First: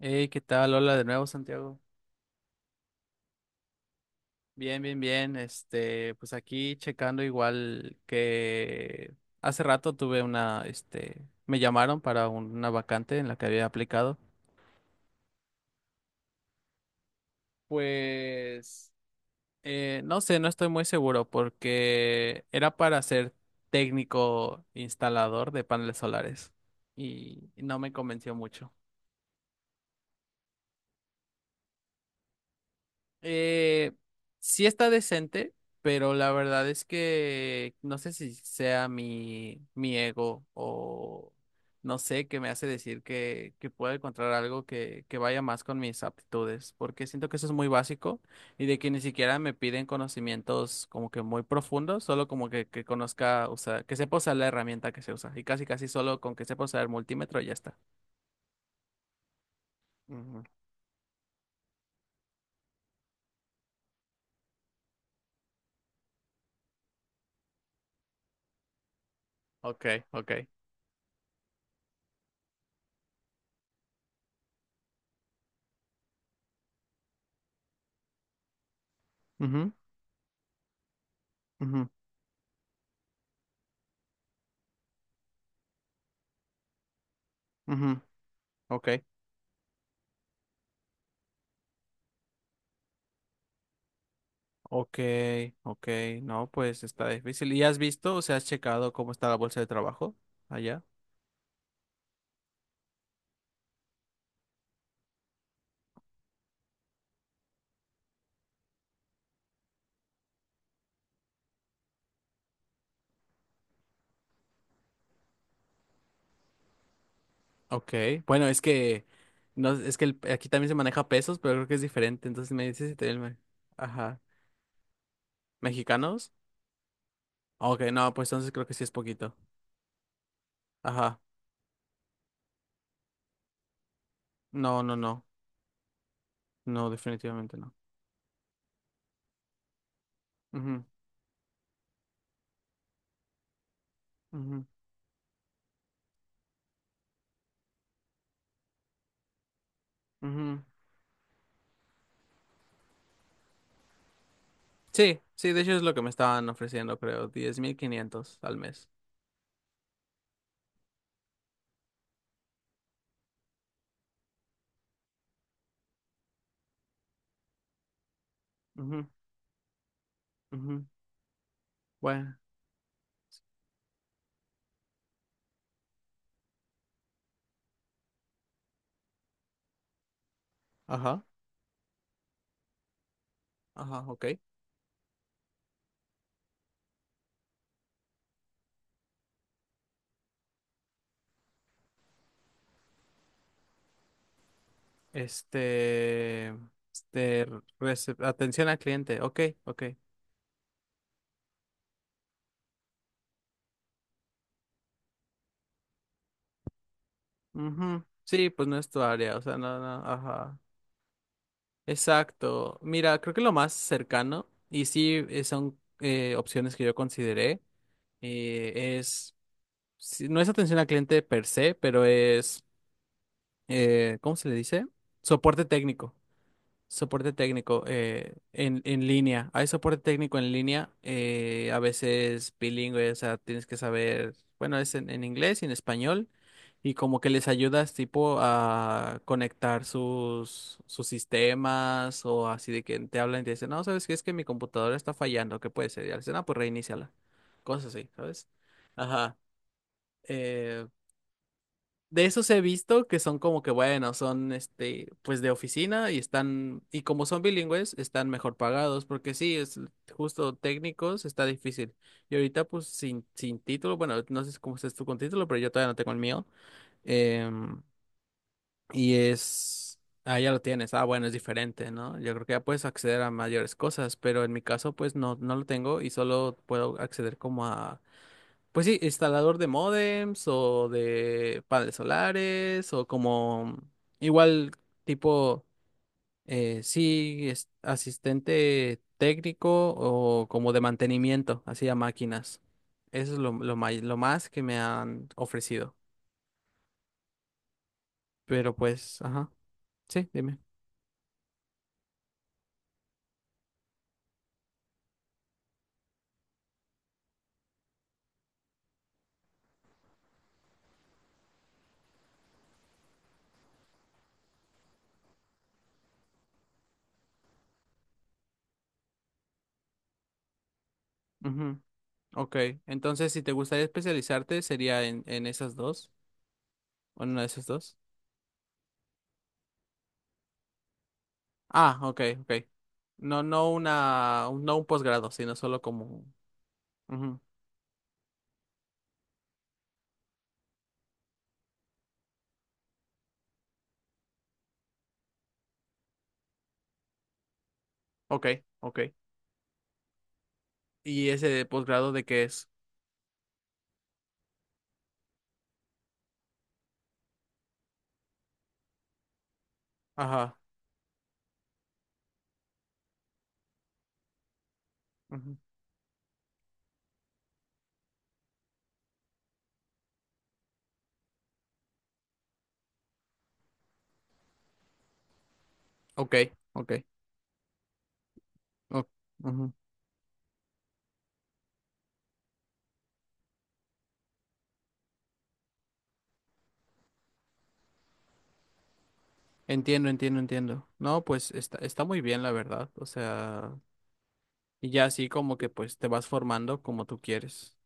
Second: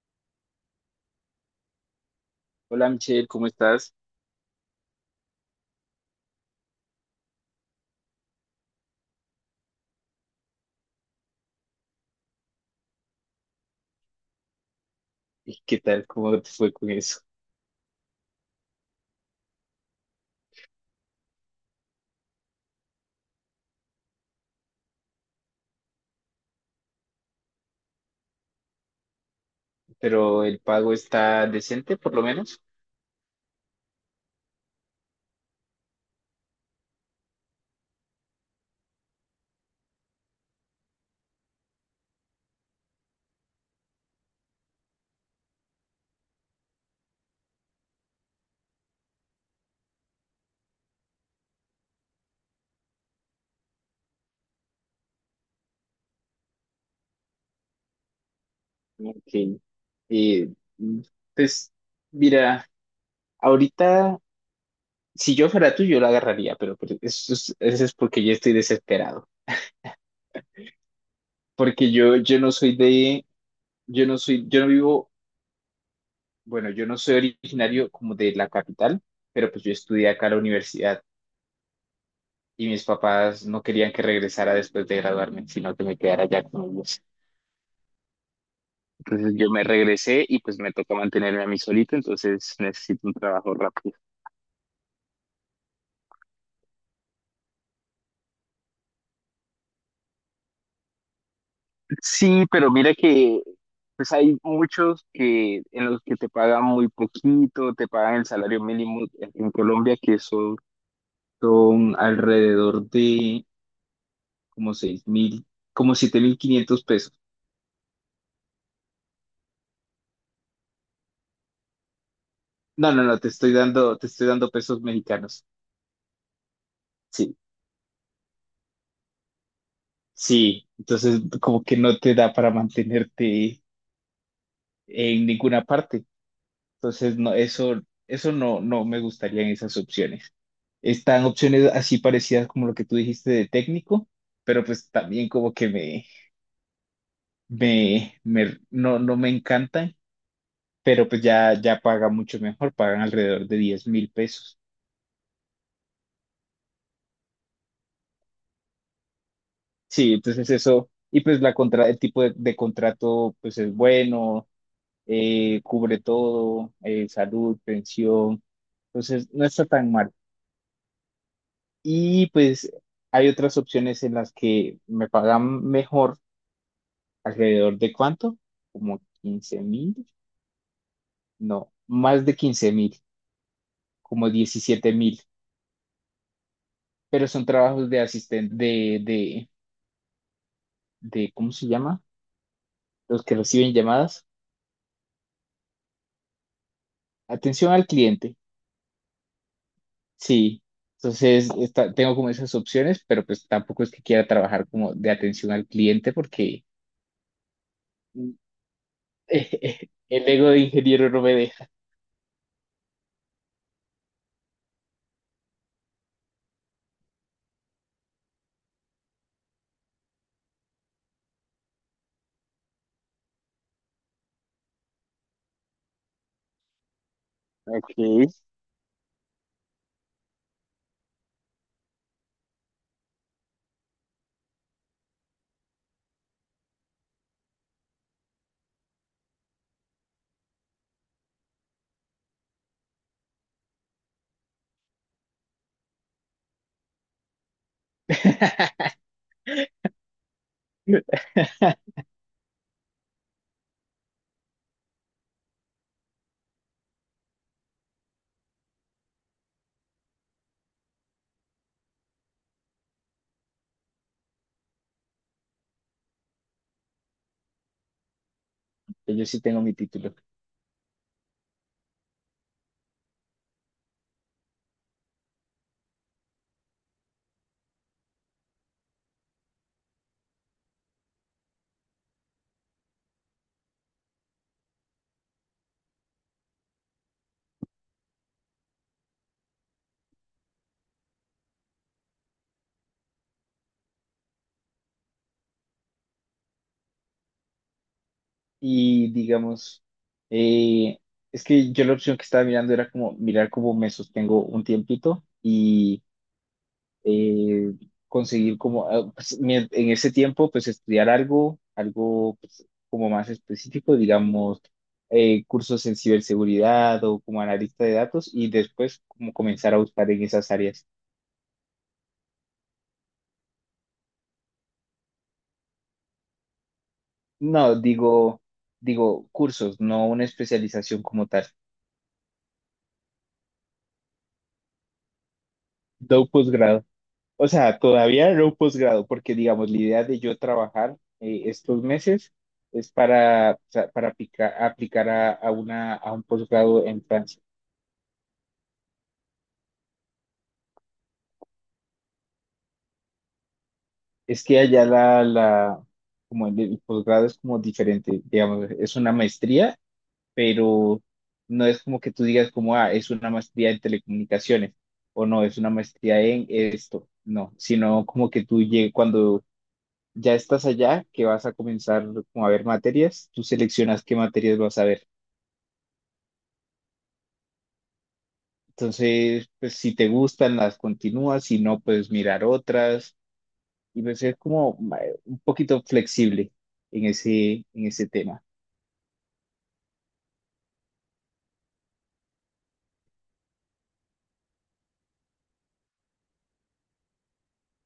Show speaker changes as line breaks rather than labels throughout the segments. Hey, ¿qué tal? Hola de nuevo, Santiago.
Hola Michelle, ¿cómo estás?
Bien, bien, bien. Pues aquí checando igual que hace rato tuve una, me llamaron para una vacante en la que había aplicado.
¿Y qué tal? ¿Cómo te fue con eso?
Pues, no sé, no estoy muy seguro porque era para ser técnico instalador de paneles solares y no me convenció mucho.
Pero el pago está decente, por lo menos.
Eh, sí está decente, pero la verdad es que no sé si sea mi ego o no sé qué me hace decir que pueda encontrar algo que vaya más con mis aptitudes, porque siento que eso es muy básico y de que ni siquiera me piden conocimientos como que muy profundos, solo como que conozca, o sea, que sepa usar la herramienta que se usa y casi casi solo con que sepa usar el multímetro ya está.
Ok.
Ujú.
Eh, mm, pues mira, ahorita, si yo fuera tú, yo lo agarraría, pero eso es porque yo estoy desesperado.
Ok, ok.
Porque yo no vivo, bueno, yo no soy originario como de la capital, pero pues
Ujú,
yo estudié acá en la universidad
ujú,
y mis papás no querían que regresara después de graduarme, sino que me quedara allá con ellos.
ujú, ok.
Entonces yo me regresé y pues me toca mantenerme a mí solito, entonces necesito un trabajo rápido.
Ok, ok, no, pues está difícil. ¿Y has visto, o sea, has checado cómo está la bolsa de trabajo allá?
Sí, pero mira que pues hay muchos que en los que te pagan muy poquito, te pagan el salario mínimo en Colombia, que son alrededor de como 6.000, como 7.500 pesos.
Ok, bueno, es que no, es que el- aquí también se maneja pesos, pero creo que es diferente. Entonces me dices
No,
si
no,
te
no, te
me-
estoy dando, te
ajá,
estoy dando pesos mexicanos.
mexicanos.
Sí,
Ok, no, pues entonces creo que sí es poquito.
sí.
Ajá,
Entonces como que no te da para mantenerte
no, no, no,
en ninguna parte.
no,
Entonces, no,
definitivamente no.
eso no, no me gustarían esas opciones.
Ujú,
Están opciones así parecidas como lo que tú dijiste de técnico, pero pues también como que no, no me encantan,
ujú, ujú.
pero pues ya paga mucho mejor, pagan alrededor de 10.000 pesos.
Sí, sí, de hecho es lo que me estaban ofreciendo, creo, 10,500 al mes.
Sí, entonces eso, y pues la contra, el tipo de contrato pues es bueno, cubre todo, salud, pensión,
Ujú,
entonces no está tan mal.
ujú.
Y
Bueno,
pues hay otras opciones en las que me pagan mejor, alrededor de cuánto, como 15.000,
ajá,
no, más de 15.000,
ajá, ok.
como 17.000, pero son trabajos de asistente, ¿cómo se llama? Los que reciben llamadas.
Este, este,
Atención al
recep-
cliente,
atención al cliente. Ok, ok.
sí. Entonces, tengo como esas opciones, pero pues tampoco es que quiera trabajar como de atención al cliente porque
Ujú.
mm,
Sí, pues no es tu área, o sea, no, no,
el ego
ajá.
de ingeniero no me deja.
Exacto. Mira, creo que lo más cercano, y sí son opciones que yo consideré, es sí, no es atención al cliente per se, pero es, ¿cómo se le dice? Soporte técnico. Soporte técnico
Ok.
en línea. Hay soporte técnico en línea, a veces bilingüe, o sea, tienes que saber, bueno, es en inglés y en español, y como que les ayudas tipo a conectar sus sistemas o así de que te hablan y te dicen, no, ¿sabes qué? Es que mi computadora está fallando, ¿qué puede ser? Y al dicen, ah, pues reiníciala. Cosas así, ¿sabes? Ajá. eh, de esos he visto que son como que, bueno, son este, pues de oficina y están, y como son bilingües, están mejor pagados, porque sí, es justo técnicos, está difícil. Y ahorita, pues, sin título, bueno, no sé cómo estás tú con título, pero yo todavía no tengo el mío. em, y
Yo sí tengo mi
es,
título.
ah, ya lo tienes, ah, bueno, es diferente, ¿no? Yo creo que ya puedes acceder a mayores cosas, pero en mi caso, pues, no, no lo tengo y solo puedo acceder como a pues sí, instalador de módems o de paneles solares o como igual tipo, sí, es- asistente técnico o como de mantenimiento, así a máquinas. Eso es lo, may- lo más que me han ofrecido. Pero
Y
pues, ajá,
digamos,
sí, dime.
eh, es que yo la opción que estaba mirando era como mirar cómo me sostengo un tiempito y eh, conseguir como, ah, pues, en ese tiempo, pues estudiar algo, algo pues, como más específico, digamos, cursos en ciberseguridad o como analista de datos y después como comenzar a buscar en esas áreas.
Ujú, ok, entonces si te gustaría especializarte sería en esas dos, o en una de esas
No,
dos.
digo cursos, no una especialización como tal,
Ah, ok, ok. No, no una, un- no un posgrado, sino solo
no
como
un posgrado.
ujú.
O sea, todavía era un posgrado, porque digamos, la idea de yo trabajar estos meses es para, o sea, para aplicar a un posgrado en Francia.
Ok, ok. ¿Y ese de posgrado de qué es?
Es que allá como el posgrado es como diferente, digamos, es una maestría,
Ajá.
pero no es como que tú digas como, ah, es una maestría en telecomunicaciones, o no,
Ujú.
es una maestría en esto, no, sino como que tú llegues cuando ya estás allá, que vas a comenzar como a ver materias, tú seleccionas qué materias vas a ver.
Ok, ok. o-
Entonces,
ujú.
pues si te gustan, las continúas, si no, puedes mirar otras. Y pues es como un poquito flexible en ese tema.
Entiendo, entiendo, entiendo. No, pues está, está muy bien, la verdad. O sea, y ya así como que pues te vas formando como tú quieres.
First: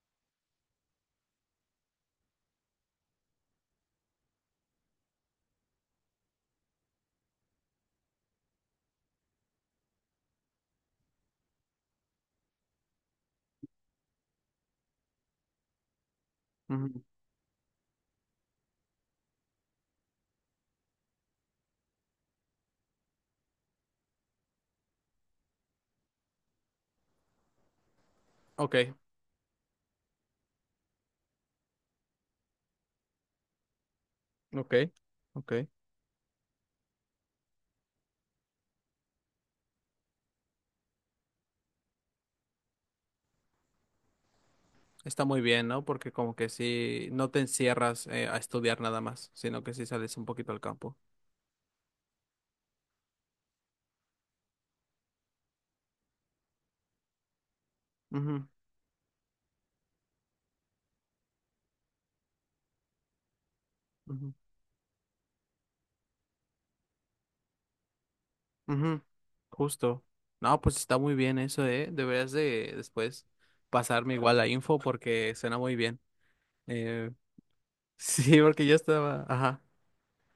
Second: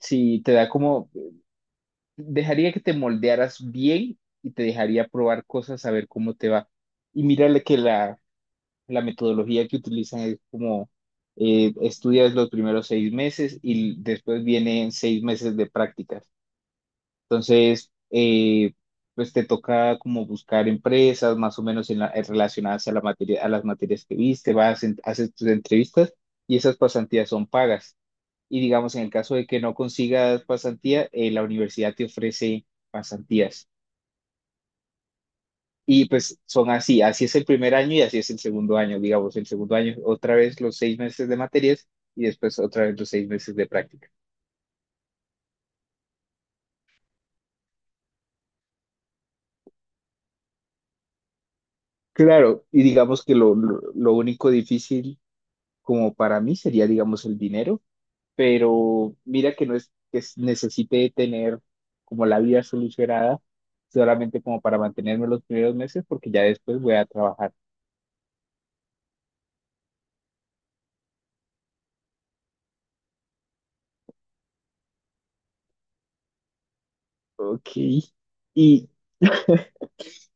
Sí, te da como, dejaría que te moldearas bien y te dejaría probar cosas a ver cómo te va. Y mírale que la metodología que utilizan es como estudias los primeros 6 meses y después vienen 6 meses de prácticas.
Ujú.
Entonces, pues te toca como buscar empresas más o menos en relacionadas a la materia, a las materias que viste, vas, haces tus entrevistas y esas pasantías son pagas. Y
Ok,
digamos, en el caso de que no consigas pasantía, la universidad te ofrece pasantías.
ok, ok.
Y pues son así, así es el primer año y así es el segundo año, digamos, el segundo año otra vez los 6 meses de materias y después otra vez los 6 meses de práctica.
Está muy bien, ¿no? Porque como que sí, no te encierras a estudiar nada más, sino que sí sales un poquito al campo.
Claro, y digamos que lo único difícil como para mí sería, digamos, el dinero,
Ujú,
pero mira que no es que necesite tener como la vida solucionada
ujú.
solamente como para mantenerme los primeros meses porque ya después voy a trabajar.
Ujú, justo. No, pues está muy bien eso, ¿eh? Deberías de después pasarme igual la info porque suena muy bien. Eh,
Ok.
sí, porque yo
Y,
estaba... Ajá.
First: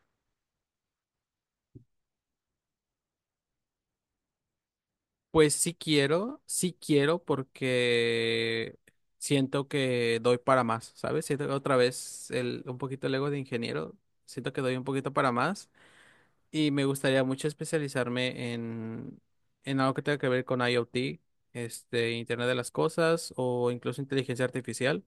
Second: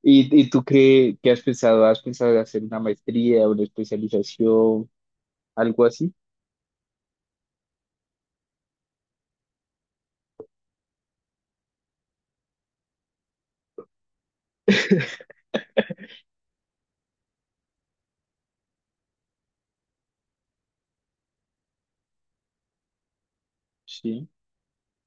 y tú qué, has pensado? ¿Has pensado en hacer una maestría, una especialización,
Pues
algo así?
sí quiero porque siento que doy para más, ¿sabes? Siento que otra vez un poquito el ego de ingeniero, siento que doy un poquito para más y me gustaría mucho especializarme en algo que tenga que ver con IoT, este, Internet de las Cosas o incluso
Sí.
inteligencia artificial.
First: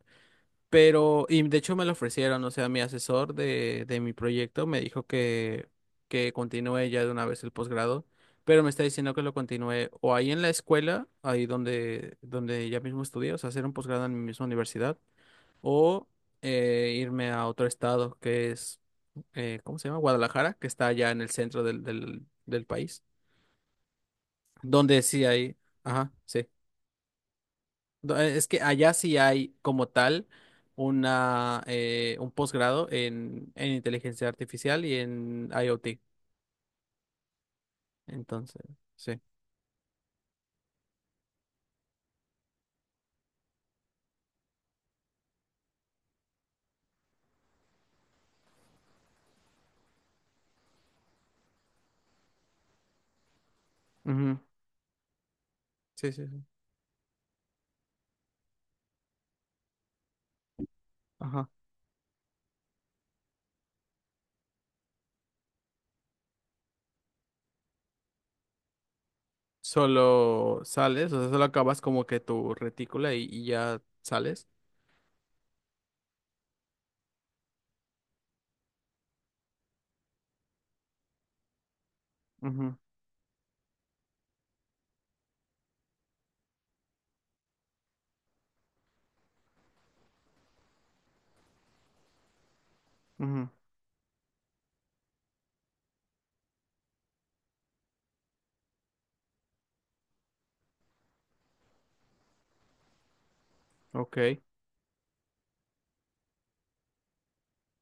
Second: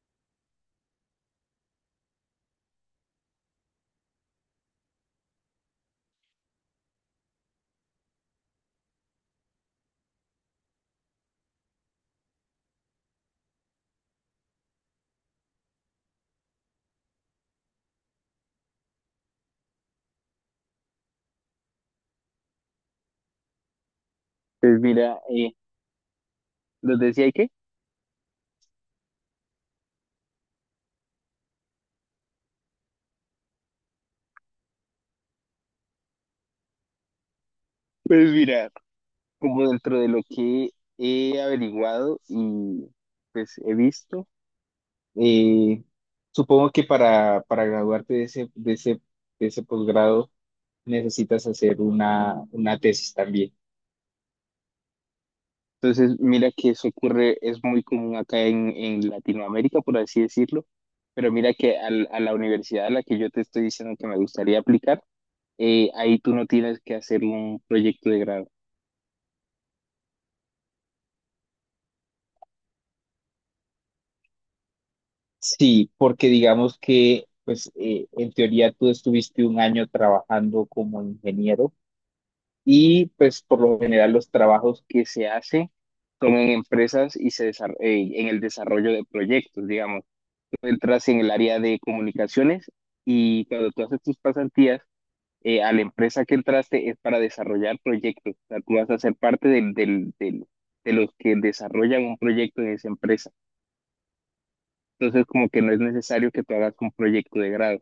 Pero, y de hecho me lo ofrecieron, o sea, mi asesor de mi proyecto me dijo que continúe ya de una vez el posgrado, pero me está diciendo que lo continúe o ahí en la escuela, ahí donde, donde ya mismo estudié, o sea, hacer un posgrado en mi misma universidad, o irme a otro estado que es, ¿cómo se llama? Guadalajara, que está allá en el centro del país,
Pues
donde
mira,
sí hay, ajá, sí.
¿nos decía qué?
No, es que allá sí hay como tal un posgrado en inteligencia artificial y en IoT.
Pues
Entonces,
mira,
sí.
como dentro de lo que he averiguado y pues he visto, y supongo que para graduarte de ese posgrado necesitas hacer una tesis también.
Ujú. Sí,
Entonces,
sí, sí.
mira que eso ocurre, es muy común acá en Latinoamérica, por así decirlo, pero
Ajá.
mira que a la universidad a la que yo te estoy diciendo que me gustaría aplicar, ahí tú no tienes que hacer un proyecto de grado.
Solo sales, o sea, solo acabas como que tu retícula y ya sales.
Sí, porque digamos que, pues, en teoría tú estuviste un año trabajando como ingeniero.
Ujú,
Y pues por lo general los trabajos que se hacen son en empresas y se en el desarrollo de proyectos, digamos. Tú entras en el área de comunicaciones y
ujú.
cuando tú haces tus pasantías, a la empresa que entraste es para desarrollar proyectos. O sea, tú vas a ser parte de los que desarrollan un proyecto en esa empresa.
Ok.
Entonces como que no es necesario que tú hagas un proyecto de grado.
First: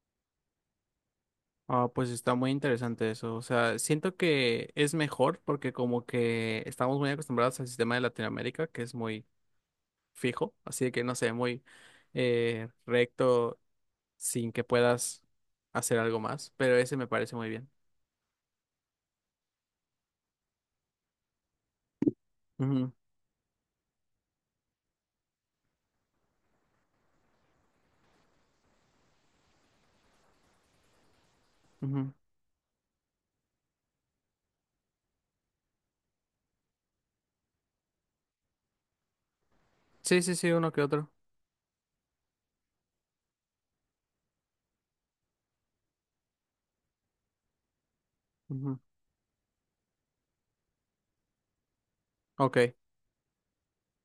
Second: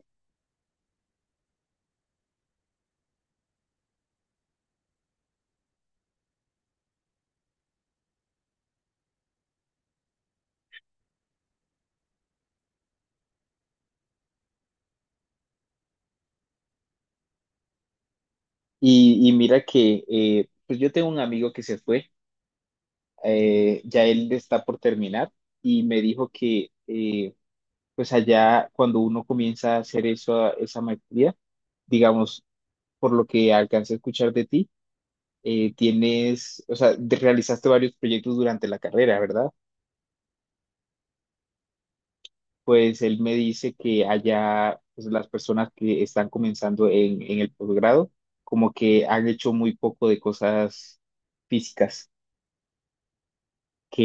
Ah, pues está muy interesante eso. O sea, siento que es mejor porque como que estamos muy acostumbrados al sistema de Latinoamérica, que es muy fijo, así de que no sé, muy recto sin que puedas hacer algo más, pero ese me parece muy bien.
Y mira que pues yo tengo un amigo que se fue
Ujú,
ya él está por terminar y me dijo que pues allá cuando uno comienza a hacer eso, esa maestría,
ujú.
digamos, por lo que alcancé a escuchar de ti, tienes, o sea, realizaste varios proyectos durante la carrera, ¿verdad?
Sí, sí, sí, uno que otro.
Pues él me dice que allá pues, las personas que están comenzando en el posgrado, como
Ujú.
que han hecho muy poco de cosas físicas,
Ok,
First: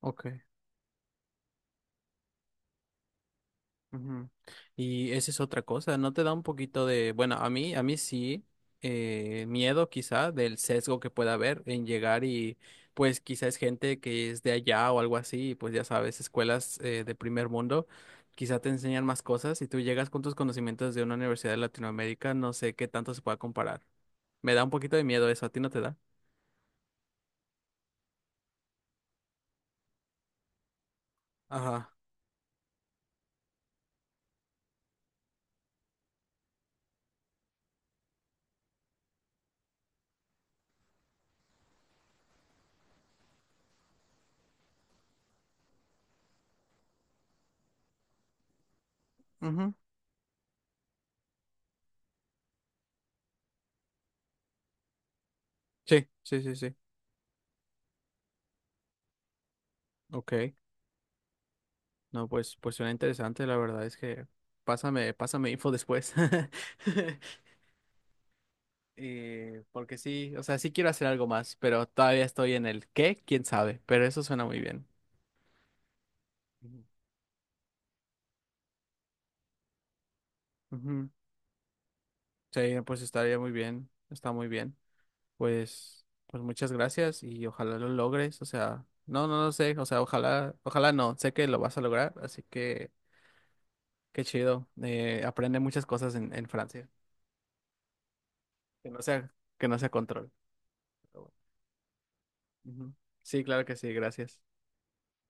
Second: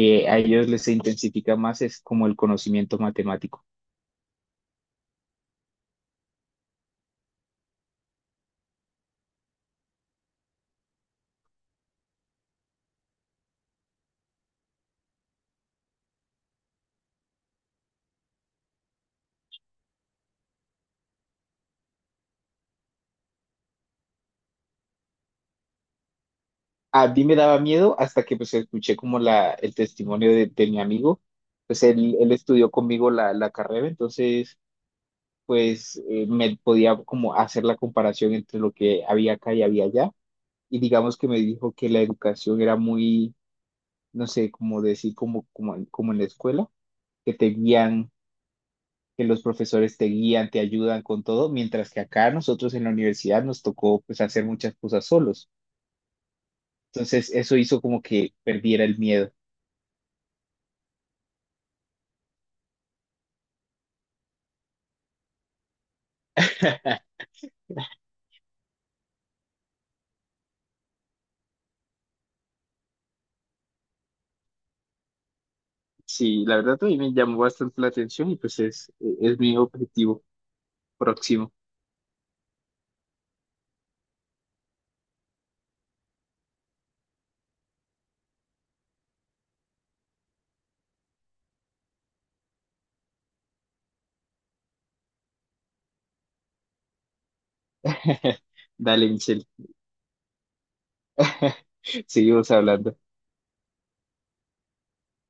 ok.
a ellos les intensifica más es como el conocimiento matemático.
Ujú. Y esa es otra cosa, ¿no te da un poquito de, bueno, a mí sí, miedo quizá del sesgo que pueda haber en llegar y pues quizá es gente que es de allá o algo así, y, pues ya sabes, escuelas de primer mundo, quizá te enseñan más cosas y tú llegas con tus conocimientos de una universidad de Latinoamérica, no sé qué tanto se pueda comparar. Me da un poquito de miedo eso, ¿a ti no te da?
A mí me daba miedo hasta que pues escuché como el testimonio de mi amigo, pues
Ajá.
él estudió conmigo la carrera, entonces pues me podía como hacer la comparación entre lo que había acá y había allá, y digamos que me dijo que la educación era muy, no sé, como decir, como en la escuela, que te guían, que los
Ujú.
profesores te guían, te ayudan con todo, mientras que acá nosotros en la universidad nos tocó pues hacer muchas cosas solos,
Sí, sí, sí, sí.
entonces eso hizo como que perdiera el miedo.
Ok. No, pues, pues suena interesante, la verdad es que pásame, pásame info después. Porque sí, o sea, sí quiero hacer algo más, pero todavía estoy en el qué, quién sabe, pero eso suena muy bien.
Sí, la verdad
Ujú.
a mí me llamó bastante la atención y pues es mi objetivo
Ujú.
próximo.
Sí, pues estaría muy bien, está muy bien. Pues, pues muchas gracias y ojalá lo logres, o sea, no, no, no sé, o sea, ojalá, ojalá no, sé que lo vas a lograr, así que qué chido. Aprende muchas cosas en Francia, que no
Dale,
sea,
Michelle,
que no sea control.
seguimos
Ujú.
hablando.
Sí, claro que sí, gracias.